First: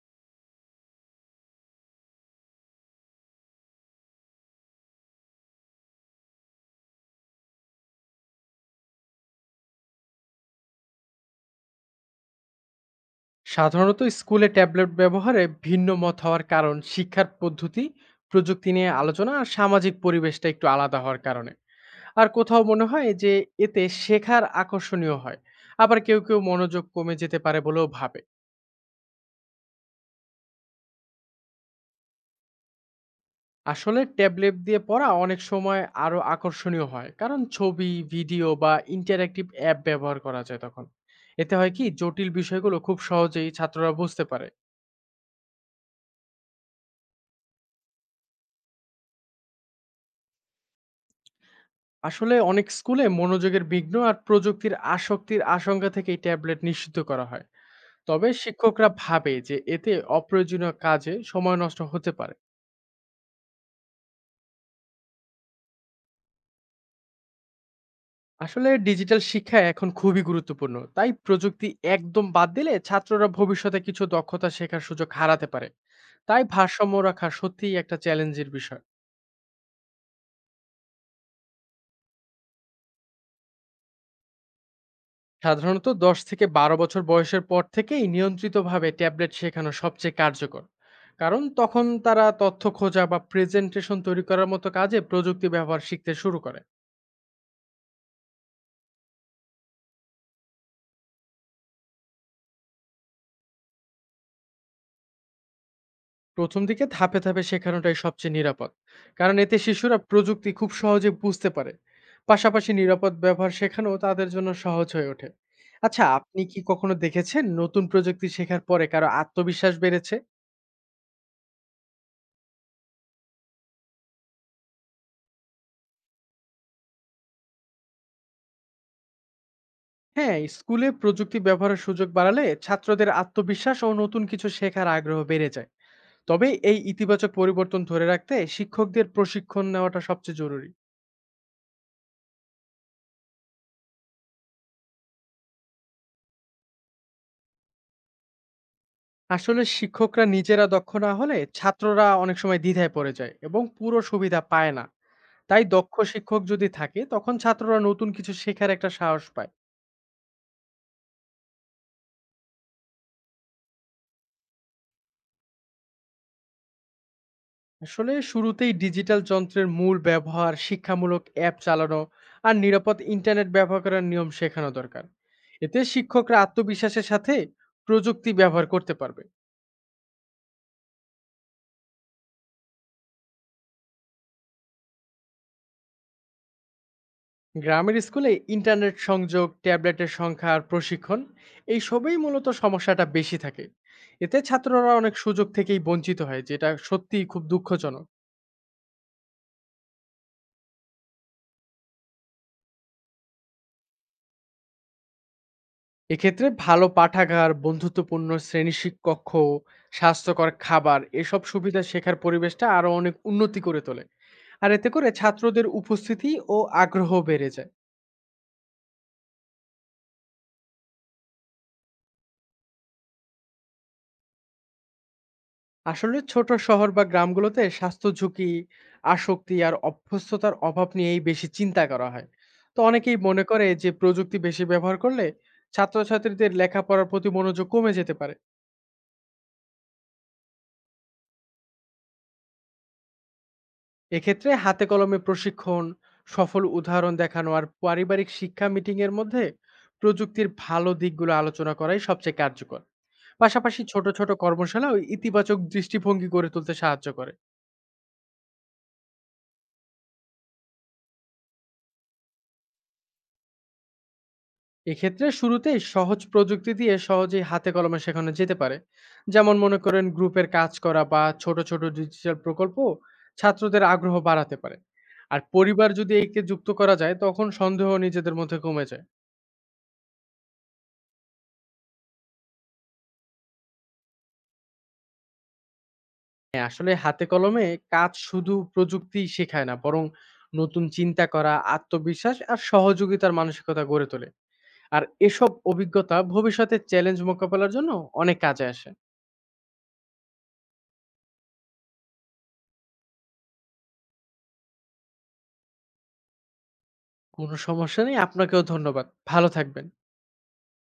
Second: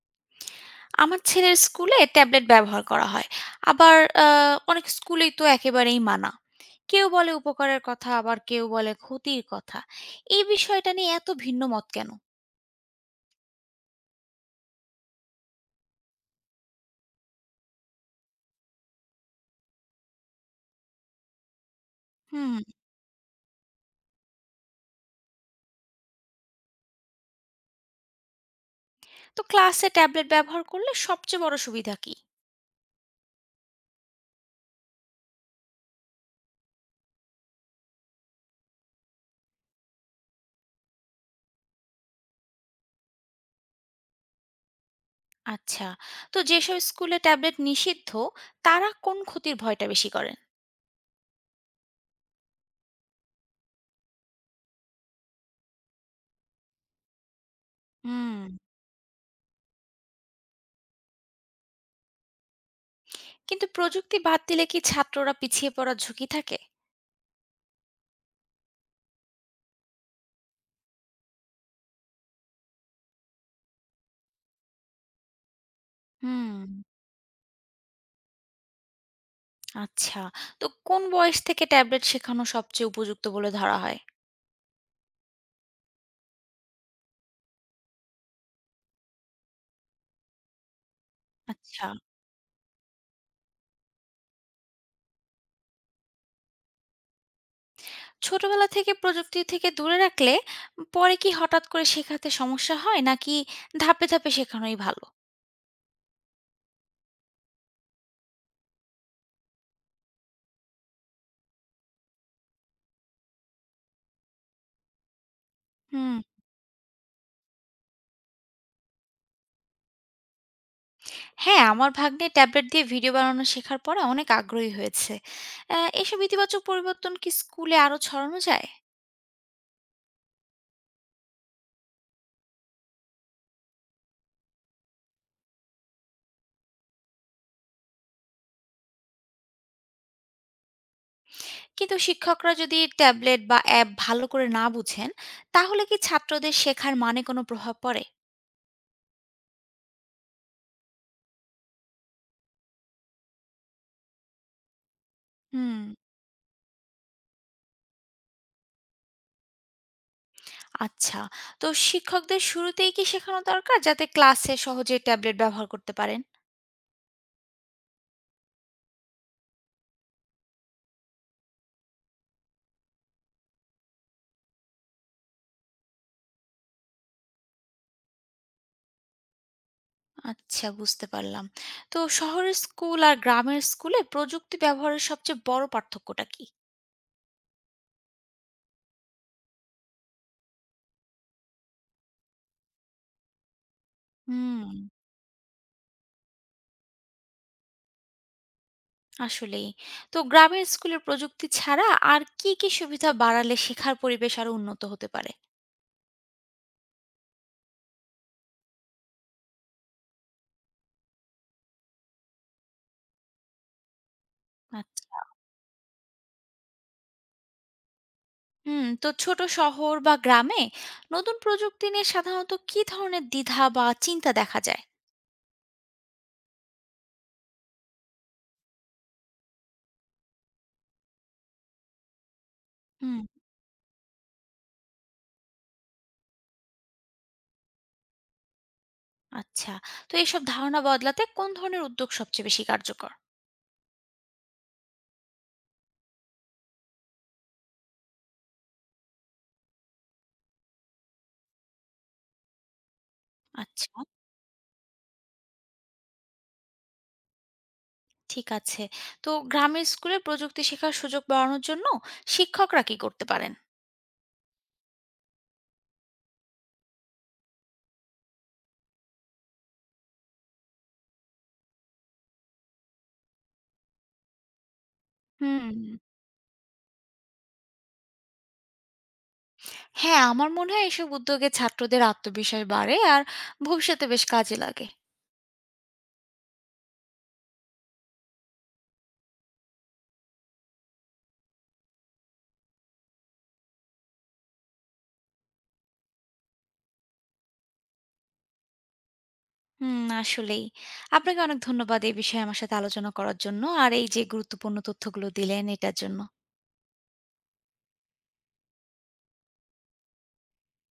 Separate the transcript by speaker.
Speaker 1: আমার ছেলের স্কুলে ট্যাবলেট ব্যবহার করা হয়, আবার অনেক স্কুলেই তো একেবারেই মানা। কেউ বলে উপকারের কথা, আবার কেউ বলে ক্ষতির কথা। এই বিষয়টা নিয়ে এত ভিন্ন মত কেন?
Speaker 2: সাধারণত স্কুলে ট্যাবলেট ব্যবহারে ভিন্ন মত হওয়ার কারণ শিক্ষার পদ্ধতি, প্রযুক্তি নিয়ে আলোচনা আর সামাজিক পরিবেশটা একটু আলাদা হওয়ার কারণে। আর
Speaker 1: হুম।
Speaker 2: কোথাও মনে হয় যে এতে শেখার আকর্ষণীয় হয়, আবার কেউ কেউ মনোযোগ কমে যেতে পারে বলেও ভাবে।
Speaker 1: তো ক্লাসে ট্যাবলেট ব্যবহার করলে সবচেয়ে বড় সুবিধা কি?
Speaker 2: আসলে ট্যাবলেট দিয়ে পড়া অনেক সময় আরো আকর্ষণীয় হয়, কারণ ছবি, ভিডিও বা ইন্টারঅ্যাক্টিভ অ্যাপ ব্যবহার করা যায় তখন। এতে হয় কি, জটিল বিষয়গুলো খুব সহজেই ছাত্ররা বুঝতে পারে।
Speaker 1: আচ্ছা। তো যেসব স্কুলে ট্যাবলেট নিষিদ্ধ, তারা কোন ক্ষতির ভয়টা বেশি করেন?
Speaker 2: আসলে অনেক স্কুলে মনোযোগের বিঘ্ন আর প্রযুক্তির আসক্তির আশঙ্কা থেকে এই ট্যাবলেট নিষিদ্ধ করা হয়। তবে
Speaker 1: হুম।
Speaker 2: শিক্ষকরা ভাবে যে এতে অপ্রয়োজনীয় কাজে সময় নষ্ট হতে পারে।
Speaker 1: কিন্তু প্রযুক্তি বাদ দিলে কি ছাত্ররা পিছিয়ে পড়ার ঝুঁকি থাকে?
Speaker 2: আসলে ডিজিটাল শিক্ষা এখন খুবই গুরুত্বপূর্ণ, তাই প্রযুক্তি একদম বাদ দিলে ছাত্ররা ভবিষ্যতে কিছু দক্ষতা শেখার সুযোগ হারাতে পারে। তাই
Speaker 1: হুম।
Speaker 2: ভারসাম্য রাখা সত্যিই একটা চ্যালেঞ্জের বিষয়।
Speaker 1: আচ্ছা, তো কোন বয়স থেকে ট্যাবলেট শেখানো সবচেয়ে উপযুক্ত বলে ধরা হয়?
Speaker 2: সাধারণত ১০ থেকে ১২ বছর বয়সের পর থেকেই নিয়ন্ত্রিতভাবে ট্যাবলেট শেখানো সবচেয়ে কার্যকর, কারণ তখন
Speaker 1: আচ্ছা।
Speaker 2: তারা তথ্য খোঁজা বা প্রেজেন্টেশন তৈরি করার মতো কাজে প্রযুক্তি ব্যবহার শিখতে শুরু করে।
Speaker 1: ছোটবেলা থেকে প্রযুক্তি থেকে দূরে রাখলে পরে কি হঠাৎ করে শেখাতে সমস্যা হয় নাকি ধাপে ধাপে শেখানোই ভালো?
Speaker 2: প্রথম দিকে ধাপে ধাপে শেখানোটাই সবচেয়ে নিরাপদ, কারণ এতে শিশুরা প্রযুক্তি খুব সহজে বুঝতে পারে। পাশাপাশি নিরাপদ ব্যবহার শেখানো তাদের জন্য সহজ হয়ে ওঠে। আচ্ছা,
Speaker 1: হুম।
Speaker 2: আপনি কি কখনো দেখেছেন নতুন প্রযুক্তি শেখার পরে কারো আত্মবিশ্বাস বেড়েছে?
Speaker 1: হ্যাঁ, আমার ভাগ্নে ট্যাবলেট দিয়ে ভিডিও বানানো শেখার পরে অনেক আগ্রহী হয়েছে। এসব ইতিবাচক পরিবর্তন কি স্কুলে আরো ছড়ানো যায়?
Speaker 2: হ্যাঁ, স্কুলে প্রযুক্তি ব্যবহারের সুযোগ বাড়ালে ছাত্রদের আত্মবিশ্বাস ও নতুন কিছু শেখার আগ্রহ বেড়ে যায়। তবে এই ইতিবাচক পরিবর্তন ধরে রাখতে শিক্ষকদের প্রশিক্ষণ নেওয়াটা সবচেয়ে জরুরি।
Speaker 1: কিন্তু শিক্ষকরা যদি ট্যাবলেট বা অ্যাপ ভালো করে না বুঝেন, তাহলে কি ছাত্রদের শেখার মানে কোনো প্রভাব পড়ে?
Speaker 2: আসলে শিক্ষকরা নিজেরা দক্ষ না হলে ছাত্ররা অনেক সময় দ্বিধায় পড়ে যায় এবং পুরো সুবিধা পায় না। তাই
Speaker 1: হুম।
Speaker 2: দক্ষ শিক্ষক যদি থাকে তখন ছাত্ররা নতুন কিছু শেখার একটা সাহস পায়।
Speaker 1: আচ্ছা। তো শিক্ষকদের শুরুতেই কি শেখানো দরকার যাতে ক্লাসে সহজেই ট্যাবলেট ব্যবহার করতে পারেন?
Speaker 2: আসলে শুরুতেই ডিজিটাল যন্ত্রের মূল ব্যবহার, শিক্ষামূলক অ্যাপ চালানো আর নিরাপদ ইন্টারনেট ব্যবহার করার নিয়ম শেখানো দরকার। এতে শিক্ষকরা আত্মবিশ্বাসের সাথে প্রযুক্তি ব্যবহার করতে পারবে।
Speaker 1: আচ্ছা, বুঝতে পারলাম। তো শহরের স্কুল আর গ্রামের স্কুলে প্রযুক্তি ব্যবহারের সবচেয়ে বড় পার্থক্যটা কি?
Speaker 2: গ্রামের স্কুলে ইন্টারনেট সংযোগ, ট্যাবলেটের সংখ্যা আর প্রশিক্ষণ, এই সবই মূলত সমস্যাটা বেশি থাকে। এতে
Speaker 1: হুম,
Speaker 2: ছাত্ররা অনেক সুযোগ থেকেই বঞ্চিত হয়, যেটা সত্যিই খুব দুঃখজনক।
Speaker 1: আসলেই। তো গ্রামের স্কুলে প্রযুক্তি ছাড়া আর কি কি সুবিধা বাড়ালে শেখার পরিবেশ আরো উন্নত হতে পারে?
Speaker 2: এক্ষেত্রে ভালো পাঠাগার, বন্ধুত্বপূর্ণ শ্রেণী শিক্ষকক্ষ, স্বাস্থ্যকর খাবার, এসব সুবিধা শেখার পরিবেশটা আরো অনেক উন্নতি করে তোলে। আর এতে করে
Speaker 1: আচ্ছা।
Speaker 2: ছাত্রদের উপস্থিতি ও আগ্রহ বেড়ে যায়।
Speaker 1: হুম, তো ছোট শহর বা গ্রামে নতুন প্রযুক্তি নিয়ে সাধারণত কি ধরনের দ্বিধা বা চিন্তা দেখা যায়?
Speaker 2: আসলে ছোট শহর বা গ্রামগুলোতে স্বাস্থ্য ঝুঁকি, আসক্তি আর অভ্যস্ততার অভাব নিয়েই বেশি চিন্তা করা হয়। তো
Speaker 1: হুম।
Speaker 2: অনেকেই মনে করে যে প্রযুক্তি বেশি ব্যবহার করলে ছাত্রছাত্রীদের লেখাপড়ার প্রতি মনোযোগ কমে যেতে পারে।
Speaker 1: আচ্ছা, তো এইসব ধারণা বদলাতে কোন ধরনের উদ্যোগ সবচেয়ে বেশি কার্যকর?
Speaker 2: এক্ষেত্রে হাতে কলমে প্রশিক্ষণ, সফল উদাহরণ দেখানো আর পারিবারিক শিক্ষা মিটিং এর মধ্যে প্রযুক্তির ভালো দিকগুলো আলোচনা করাই সবচেয়ে কার্যকর। পাশাপাশি
Speaker 1: আচ্ছা,
Speaker 2: ছোট ছোট কর্মশালা ও ইতিবাচক দৃষ্টিভঙ্গি গড়ে তুলতে সাহায্য করে।
Speaker 1: ঠিক আছে। তো গ্রামের স্কুলে প্রযুক্তি শেখার সুযোগ বাড়ানোর জন্য শিক্ষকরা কি করতে পারেন?
Speaker 2: এক্ষেত্রে শুরুতেই সহজ প্রযুক্তি দিয়ে সহজেই হাতে কলমে শেখানো যেতে পারে। যেমন মনে করেন গ্রুপের কাজ করা বা ছোট ছোট ডিজিটাল প্রকল্প ছাত্রদের আগ্রহ বাড়াতে পারে। আর
Speaker 1: হুম।
Speaker 2: পরিবার যদি একে যুক্ত করা যায় তখন সন্দেহ নিজেদের মধ্যে কমে যায়।
Speaker 1: হ্যাঁ, আমার মনে হয় এসব উদ্যোগে ছাত্রদের আত্মবিশ্বাস বাড়ে আর ভবিষ্যতে বেশ কাজে লাগে।
Speaker 2: হ্যাঁ, আসলে হাতে কলমে কাজ শুধু প্রযুক্তি শেখায় না, বরং নতুন চিন্তা করা, আত্মবিশ্বাস আর সহযোগিতার মানসিকতা গড়ে তোলে। আর এসব অভিজ্ঞতা ভবিষ্যতে চ্যালেঞ্জ মোকাবেলার জন্য অনেক কাজে আসে।
Speaker 1: হুম, আসলেই। আপনাকে অনেক ধন্যবাদ এই বিষয়ে আমার সাথে আলোচনা করার জন্য আর এই যে গুরুত্বপূর্ণ তথ্যগুলো দিলেন এটার জন্য।
Speaker 2: কোনো সমস্যা নেই, আপনাকেও ধন্যবাদ। ভালো থাকবেন।